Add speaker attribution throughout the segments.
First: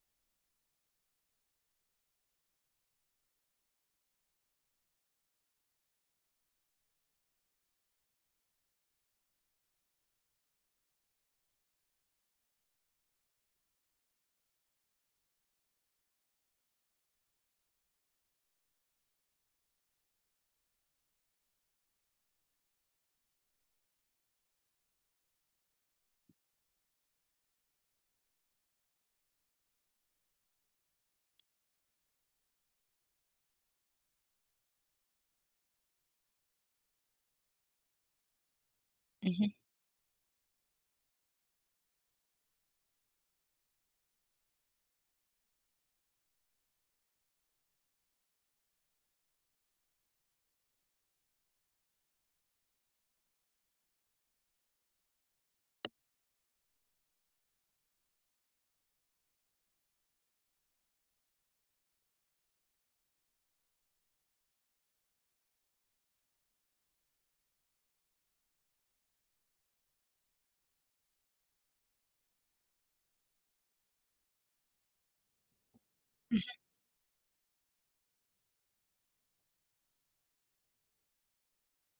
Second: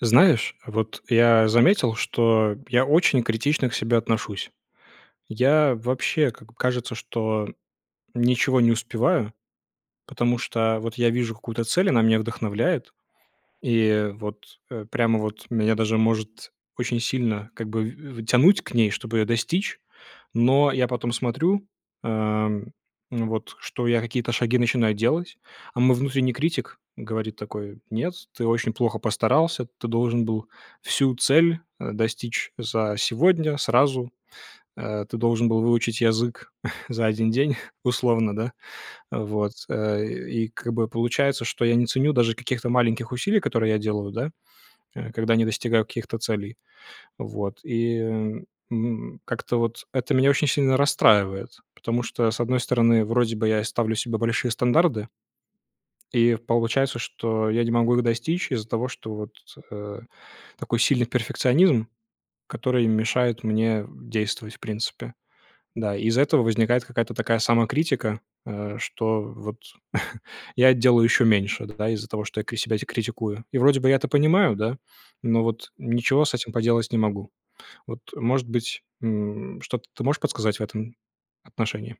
Speaker 1: Знаешь, вот я заметил, что я очень критично к себе отношусь. Я вообще, как бы кажется, что ничего не успеваю, потому что вот я вижу какую-то цель, она меня вдохновляет, и вот, э, прямо вот меня даже может очень сильно как бы в в тянуть к ней, чтобы ее достичь. Но я потом смотрю, а, ну вот, что я какие-то шаги начинаю делать, а мой внутренний критик говорит такой: "Нет, ты очень плохо постарался, ты должен был всю цель, э, достичь за сегодня, сразу, э, ты должен был выучить язык за 1 день", условно, да.
Speaker 2: Мгм.
Speaker 1: Вот. Э, и как бы получается, что я не ценю даже каких-то маленьких усилий, которые я делаю, да, э, когда не достигаю каких-то целей. Вот. И, м, как-то вот это меня очень сильно расстраивает, потому что, с одной стороны, вроде бы и я ставлю себе большие стандарты и получается, что я не могу их достичь из-за того, что вот, э, такой сильный перфекционизм, который мешает мне действовать, в принципе. Да, из-за этого возникает какая-то такая самокритика, э, что вот я делаю еще меньше, да, из-за того, что я кри себя критикую. И вроде бы я это понимаю, да, но вот ничего с
Speaker 2: Мгм.
Speaker 1: этим поделать не могу. Вот, может быть, м, что-то ты можешь подсказать в этом отношении?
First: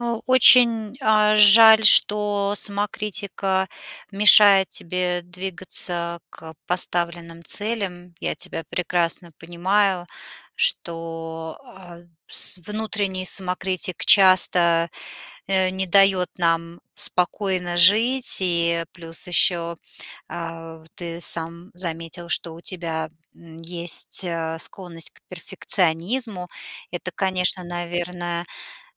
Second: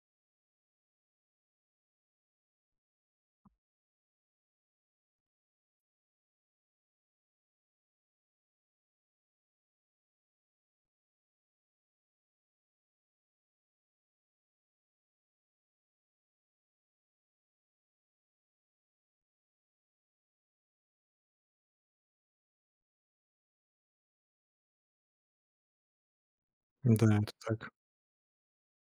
Speaker 2: А, очень, э, жаль, что самокритика мешает тебе двигаться к поставленным целям. Я тебя прекрасно понимаю, что, э, с внутренний самокритик часто, э, не дает нам спокойно жить, и плюс еще, э, ты сам заметил, что у тебя, м, есть, э, склонность к перфекционизму. Это,
Speaker 1: Да, это
Speaker 2: конечно,
Speaker 1: так.
Speaker 2: наверное,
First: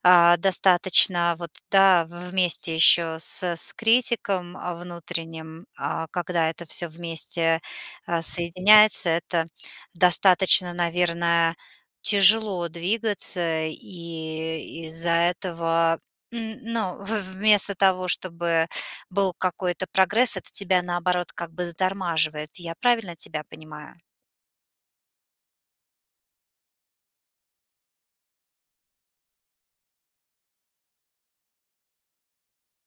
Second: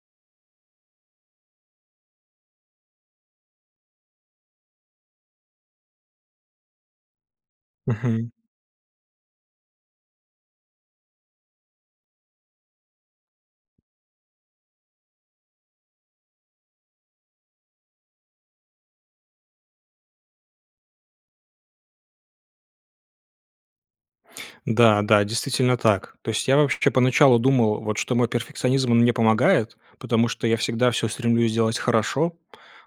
Speaker 2: э, достаточно, вот, да, вместе еще с с критиком, э, внутренним, э, когда это всё вместе, э,
Speaker 1: Мгм.
Speaker 2: соединяется, это, достаточно, наверное, тяжело двигаться, и из-за этого, м, ну, в вместо того, чтобы был какой-то прогресс, это тебя наоборот как бы затормаживает. Я правильно тебя понимаю?
Speaker 1: Да, да, действительно так. То есть я, вообще, поначалу думал, вот, что мой перфекционизм, он мне помогает, потому что я всегда всё стремлюсь делать хорошо,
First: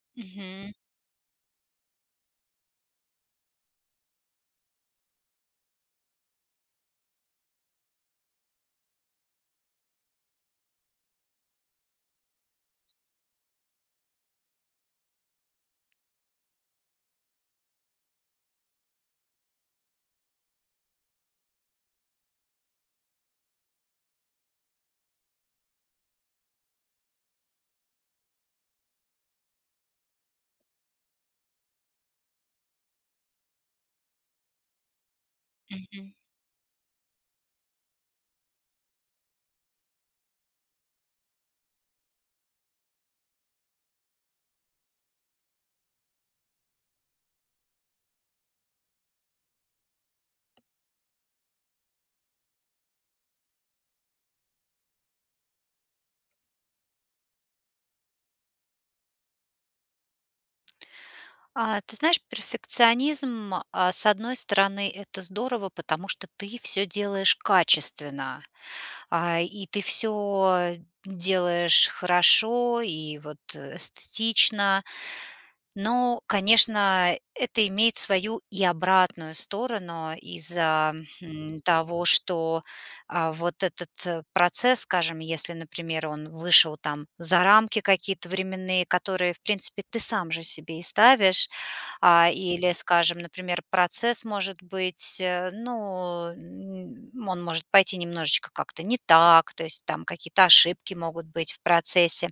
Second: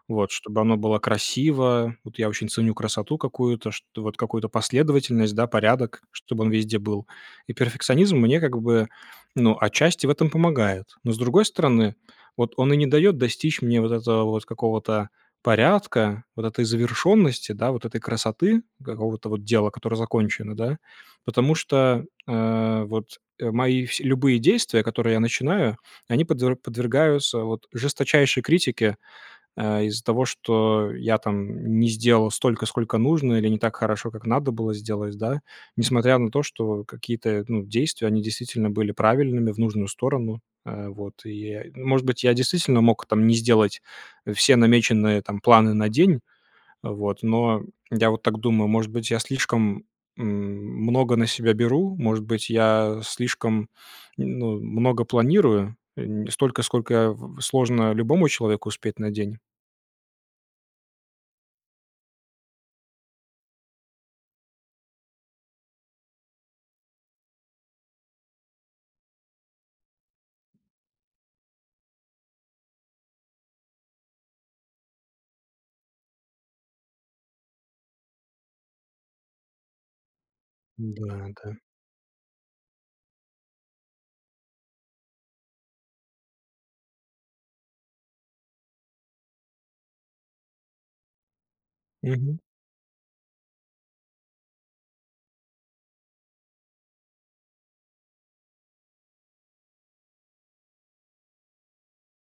Speaker 1: вот, чтобы
Speaker 2: Мгм.
Speaker 1: оно было красиво, вот, я очень ценю красоту какую-то, чт вот, какую-то последовательность, да, порядок, чтобы он везде был. И перфекционизм мне, как бы, ну отчасти в этом помогает. Но, с другой стороны, вот, он и не дает достичь мне, вот, этого вот какого-то порядка, вот этой завершенности, да, вот этой красоты, какого-то, вот, дела, которое закончено, да, потому что, э, вот, э, мои вс любые действия, которые я начинаю, они подве подвергаются, вот, жесточайшей критике, э, из-за того, что я, там, не сделал столько, сколько нужно, или не так хорошо, как надо было сделать, да.
Speaker 2: Мгм.
Speaker 1: Несмотря на то, что какие-то, ну, действия, они действительно были правильными, в нужную сторону, э, вот. И, э, может быть, я действительно мог, там, не сделать, э, все намеченные планы, там, на день, вот, но, я вот так думаю, может быть, я слишком, м, много на себя беру, может быть, я, э, слишком, ну, много планирую, эм, столько, сколько, э, сложно любому человеку успеть на день.
Speaker 2: А, ты знаешь, перфекционизм, э, с одной стороны- это здорово, потому что ты всё делаешь качественно. А, и ты всё делаешь хорошо и вот эстетично. Но, конечно, это имеет свою и обратную сторону из-за,
Speaker 1: Да, да.
Speaker 2: хм, того, что, э, вот этот процесс, скажем, если, например, он вышел там за рамки какие-то временные, которые, в принципе, ты сам же себе и ставишь. А,
Speaker 1: Мгм.
Speaker 2: или, скажем, например, процесс может быть, ну, м, он может пойти немножечко как-то не так, то есть там какие-то ошибки могут быть в процессе.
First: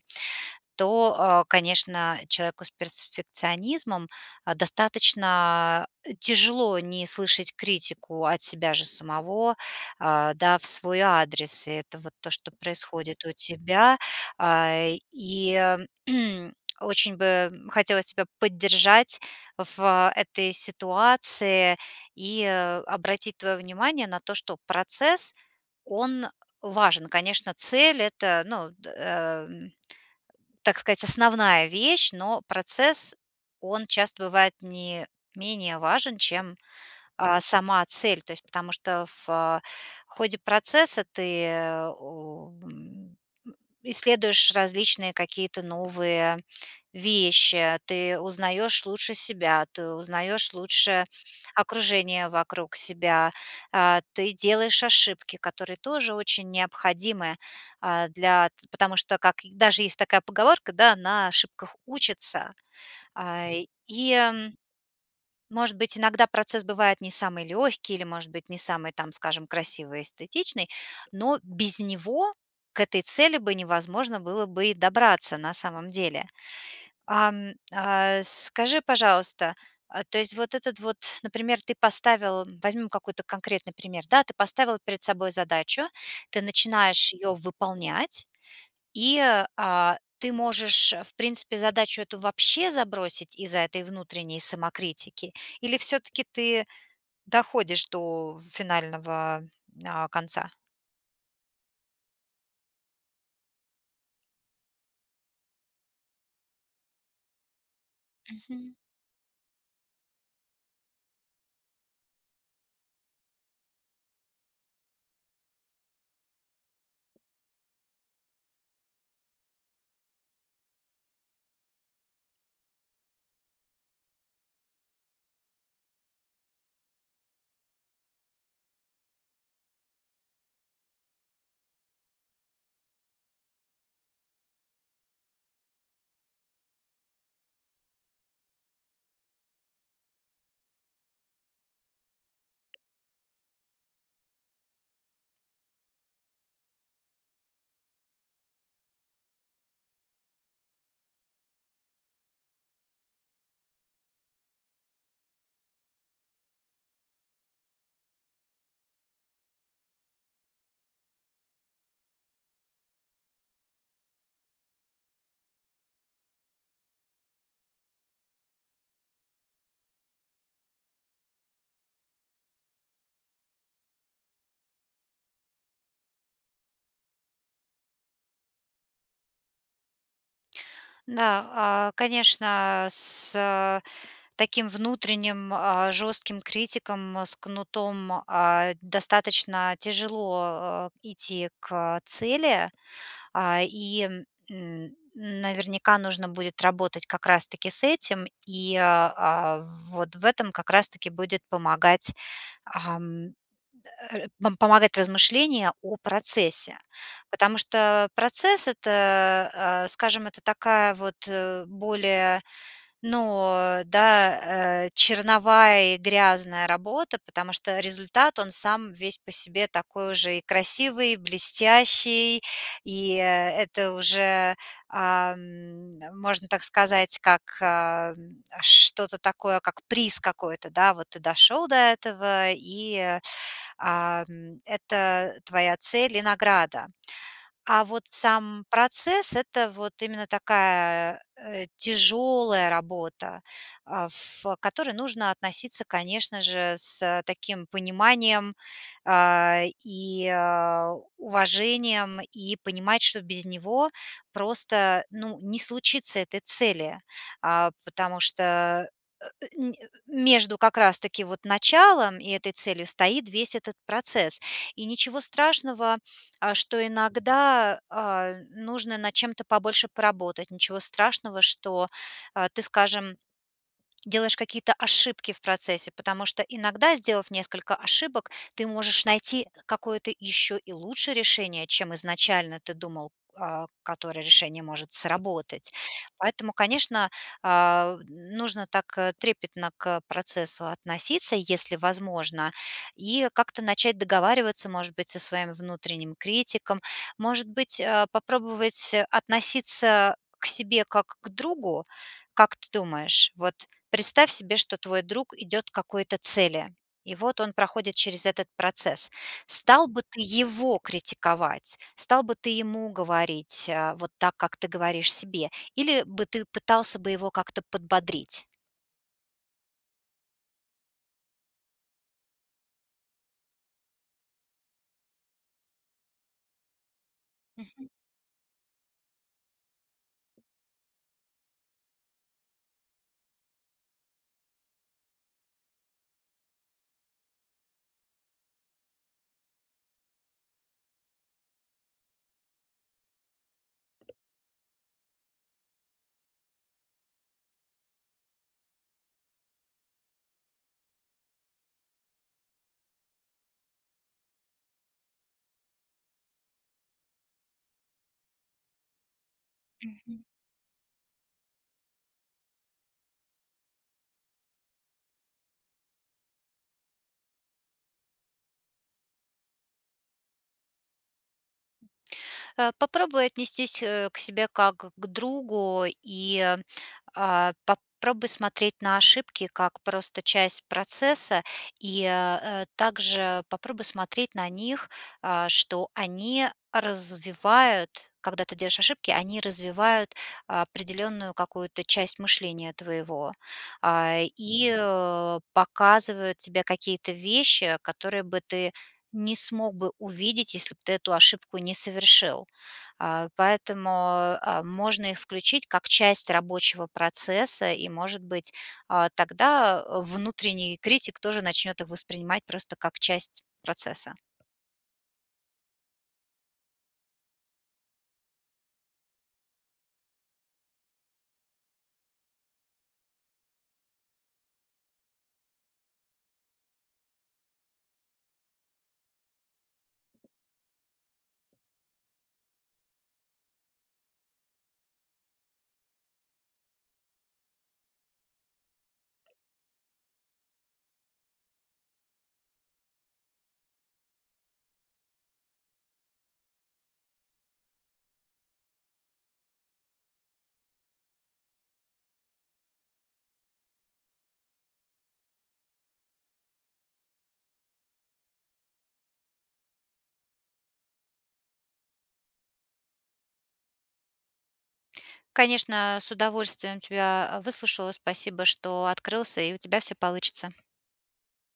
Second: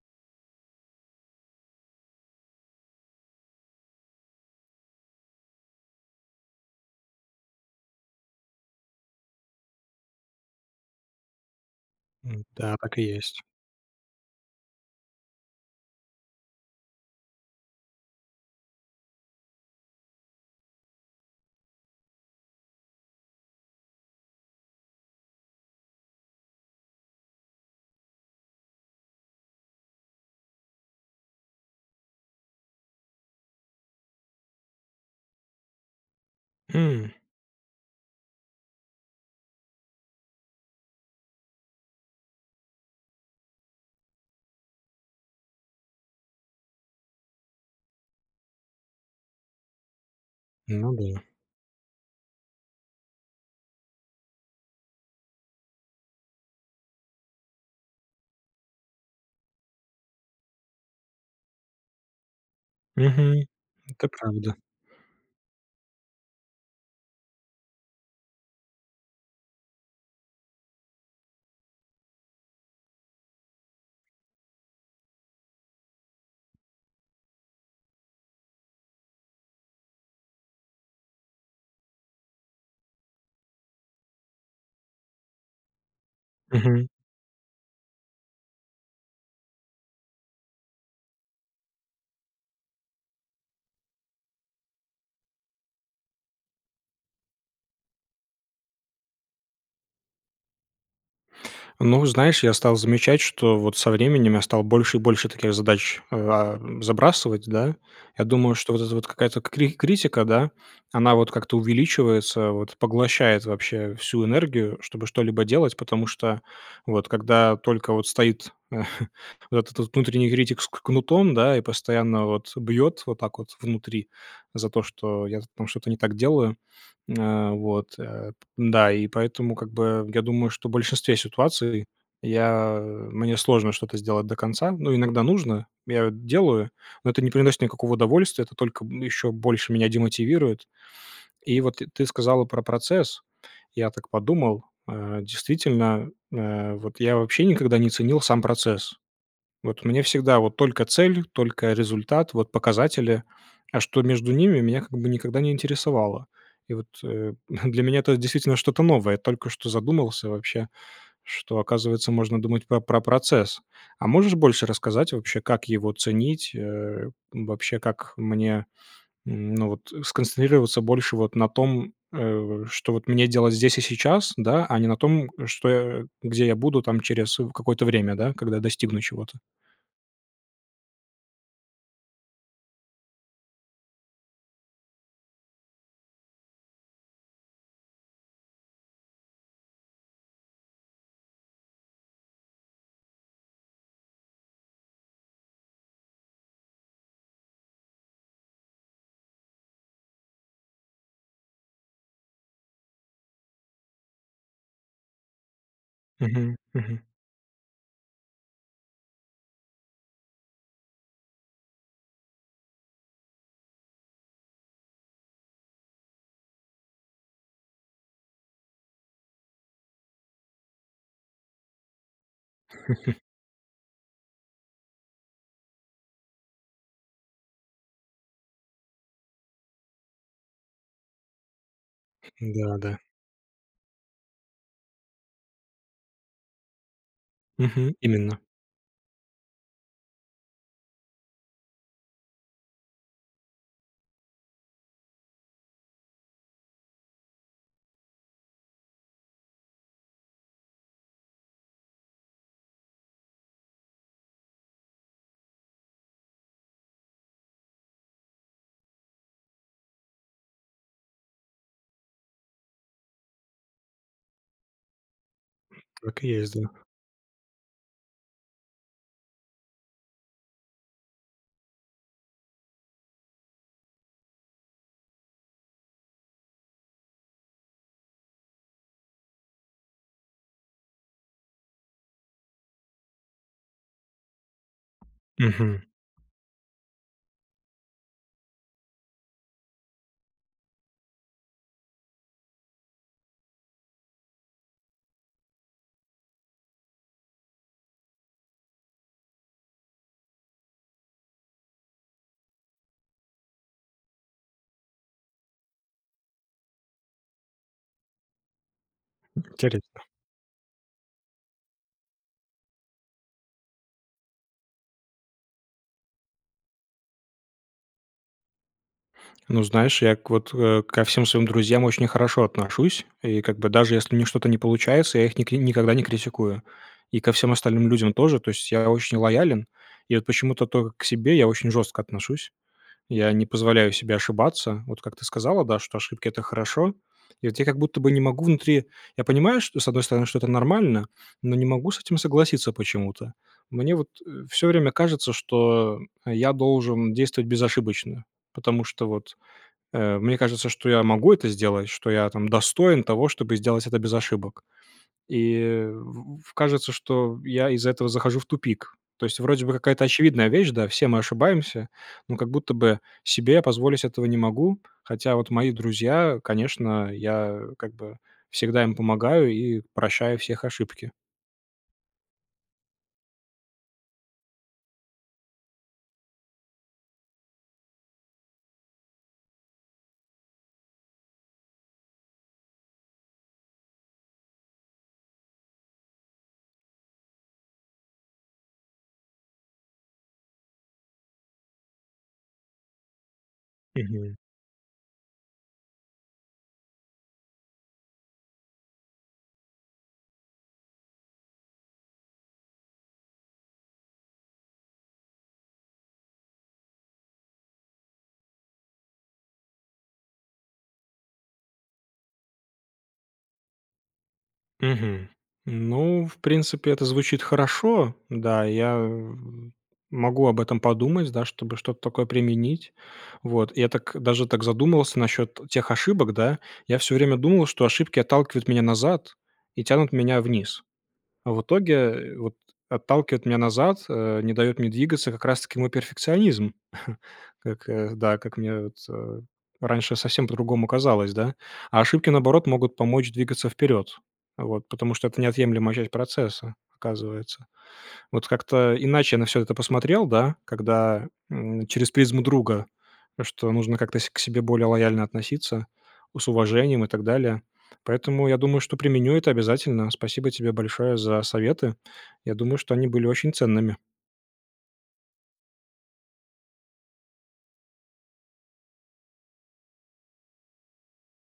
Speaker 2: То, э, конечно, человеку с перфекционизмом достаточно тяжело не слышать критику от себя же самого, а, да, в свой адрес. И это вот то, что
Speaker 1: Да, так и
Speaker 2: происходит у
Speaker 1: есть.
Speaker 2: тебя. Э, и очень бы хотелось тебя поддержать в этой ситуации и обратить твое внимание на то, что процесс- он важен. Конечно, цель- это, ну, э, м, так сказать, основная вещь, но процесс- он часто бывает не менее важен, чем,
Speaker 1: М.
Speaker 2: а, сама цель. То есть потому что в ходе процесса ты, э, м, исследуешь различные какие-то новые вещи, ты узнаёшь лучше себя, ты узнаёшь
Speaker 1: Ну
Speaker 2: лучше
Speaker 1: да.
Speaker 2: окружение вокруг себя, а, ты делаешь ошибки, которые тоже очень необходимы, э, для потому что как даже есть такая поговорка, да, "на ошибках учатся".
Speaker 1: Мгм.
Speaker 2: А,
Speaker 1: Это
Speaker 2: и,
Speaker 1: правда.
Speaker 2: м может быть, иногда процесс бывает не самый легкий или, может быть, не самый там, скажем, красивый и эстетичный, но без него к этой цели бы невозможно было бы и добраться на самом деле. Ам, а, скажи, пожалуйста, а то есть вот этот вот Например, ты поставил Возьмем конкретный пример, да. Ты поставил перед собой задачу, ты
Speaker 1: Мгм.
Speaker 2: начинаешь ее выполнять- и, а, ты можешь, в принципе, задачу эту вообще забросить из-за этой внутренней самокритики, или всё-таки ты доходишь до финального, а, конца?
Speaker 1: Ну, знаешь, я стал замечать, что вот со временем я стал больше и больше таких задач, э, а, забрасывать, да. Я думаю, что
Speaker 2: Мгм.
Speaker 1: вот эта вот какая-то кри критика, да, она вот как-то увеличивается вот, поглощает вообще всю энергию, чтобы что-либо делать. Потому что вот когда только вот стоит вот этот вот внутренний критик с к кнутом, да, и постоянно вот бьет вот так вот внутри за то, что я там что-то не так делаю М, вот, э. Да, и поэтому как бы я думаю, что в большинстве ситуаций я мне сложно что-то сделать до конца. Ну, иногда нужно, я делаю, но это не приносит никакого удовольствия, это только еще больше меня демотивирует. И вот т ты сказала про процесс. Я так подумал, э, действительно, э, вот я вообще никогда не ценил сам процесс. Вот мне всегда вот только цель, только результат, вот показатели, а что между ними- меня как бы никогда не интересовало. И вот, э, для меня это действительно что-то новое. Только что задумался вообще, что, оказывается, можно думать про про процесс. А можешь больше рассказать вообще, как его ценить, э, вообще, как мне, ну, вот сконцентрироваться больше вот на том, э, что вот мне делать здесь и сейчас, да, а не на том, что где я буду там через, э, какое-то время, да, когда достигну чего-то?
Speaker 2: Да, а, конечно, с, а, таким внутренним, а, жестким критиком с кнутом, а, достаточно тяжело, э, идти к цели. А, и н наверняка нужно будет работать как раз таки с этим. И, а, вот в этом как раз таки будет помогать, ам, р помогать размышление о
Speaker 1: Мгм,
Speaker 2: процессе.
Speaker 1: мгм.
Speaker 2: Потому что процесс- это, э, скажем, это такая вот, э, более, ну да, э, черновая и грязная работа. Потому что результат- он сам весь по себе такой уже и красивый, блестящий, и это уже, ам, можно так сказать, как, э, что-то такое, как приз какой-то, да. Вот ты дошел до этого,
Speaker 1: Да, да.
Speaker 2: и, ам, это твоя цель и награда. А
Speaker 1: Мгм.
Speaker 2: вот
Speaker 1: Именно.
Speaker 2: сам процесс- это вот именно такая, э, тяжелая работа, э, ф к которой нужно относиться, конечно же, с таким пониманием, а, и уважением, и понимать, что без него просто, ну, не случится этой цели. А, потому что а а, ни а, между как раз таки вот началом и этой целью стоит весь этот процесс. И ничего страшного,
Speaker 1: Так и
Speaker 2: а,
Speaker 1: есть, да.
Speaker 2: что иногда, а, нужно над чем-то побольше поработать, ничего страшного, что ты, скажем, делаешь какие-то ошибки в процессе, потому что иногда, сделав несколько ошибок, ты можешь найти какое-то еще и лучше решение, чем изначально ты думал, э, которое решение может сработать.
Speaker 1: Мгм.
Speaker 2: Поэтому, конечно, а, нужно так трепетно к процессу относиться, если возможно, и как-то начать договариваться, может быть, со своим внутренним критиком. Может быть, а, попробовать относиться к себе как к другу? Как ты думаешь? Вот представь себе, что твой друг идет к какой-то цели. И вот он проходит через этот процесс. Стал бы
Speaker 1: Интересно.
Speaker 2: ты его критиковать? Стал бы ты ему говорить вот так, как ты говоришь себе? Или бы ты пытался бы его как-то подбодрить?
Speaker 1: Ну, знаешь, я к вот, э, ко всем своим друзьям очень хорошо отношусь. И как бы, даже если у них что-то не получается, я их ник никогда не критикую. И ко всем остальным
Speaker 2: Мгм.
Speaker 1: людям тоже. То есть я очень лоялен, и вот почему-то тока к себе я очень жестко отношусь. Я не позволяю себе ошибаться, вот как ты сказала, да, что: "Ошибки- это хорошо". И от я как будто бы не могу внутри Я понимаю, что, с одной стороны, что это нормально, но не могу с этим согласиться почему-то. Мне вот, э, всё время кажется, что я должен действовать безошибочно, потому что вот, э, мне кажется, что я могу это сделать, что я там достоин того, чтобы сделать это без ошибок. И в кажется, что я из-за этого захожу в тупик. То есть вроде бы какая-то
Speaker 2: Мгм.
Speaker 1: очевидная вещь, да, все мы ошибаемся, но как будто бы себе я позволить этого не могу, хотя вот мои друзья, конечно, я как бы всегда им помогаю и прощаю всех ошибки.
Speaker 2: Э, попробуй отнестись, э, к себе как к другу. И, а, попробуй смотреть на ошибки как просто часть процесса, и, э, также попробуй смотреть на них, а, что они развивают- когда ты делаешь ошибки, они развивают определенную какую-то часть мышления твоего. А,
Speaker 1: Мгм.
Speaker 2: и показывают тебе какие-то вещи, которые бы ты не смог бы увидеть, если б ты эту ошибку не совершил. А, поэтому, э, можно их включить как часть рабочего процесса и, может быть, а, тогда внутренний критик тоже начнет их воспринимать просто как часть процесса.
Speaker 1: Мгм. Ну, в принципе, это звучит хорошо. Да, я, э, могу об этом подумать, да, чтобы что-то такое применить. Вот. Я так, даже так задумался насчет тех ошибок, да. Я всё время думал, что ошибки отталкивают меня назад и тянут меня вниз. А в итоге вот отталкивает меня назад, э, не дает мне двигаться как раз таки мой перфекционизм. Как, да, как мне вот, э, раньше совсем по-другому казалось, да. А ошибки, наоборот, могут помочь двигаться вперед, вот, потому что это неотъемлемая часть процесса, оказывается. Вот как-то иначе я на всё это посмотрел, да, когда, м, через призму друга, что нужно как-то с к себе более лояльно относиться, с уважением и так далее. Поэтому я думаю, что применю это обязательно. Спасибо тебе большое за советы. Я думаю, что они были очень ценными.
Speaker 2: Конечно, с удовольствием тебя выслушала. Спасибо, что открылся, и у тебя всё получится!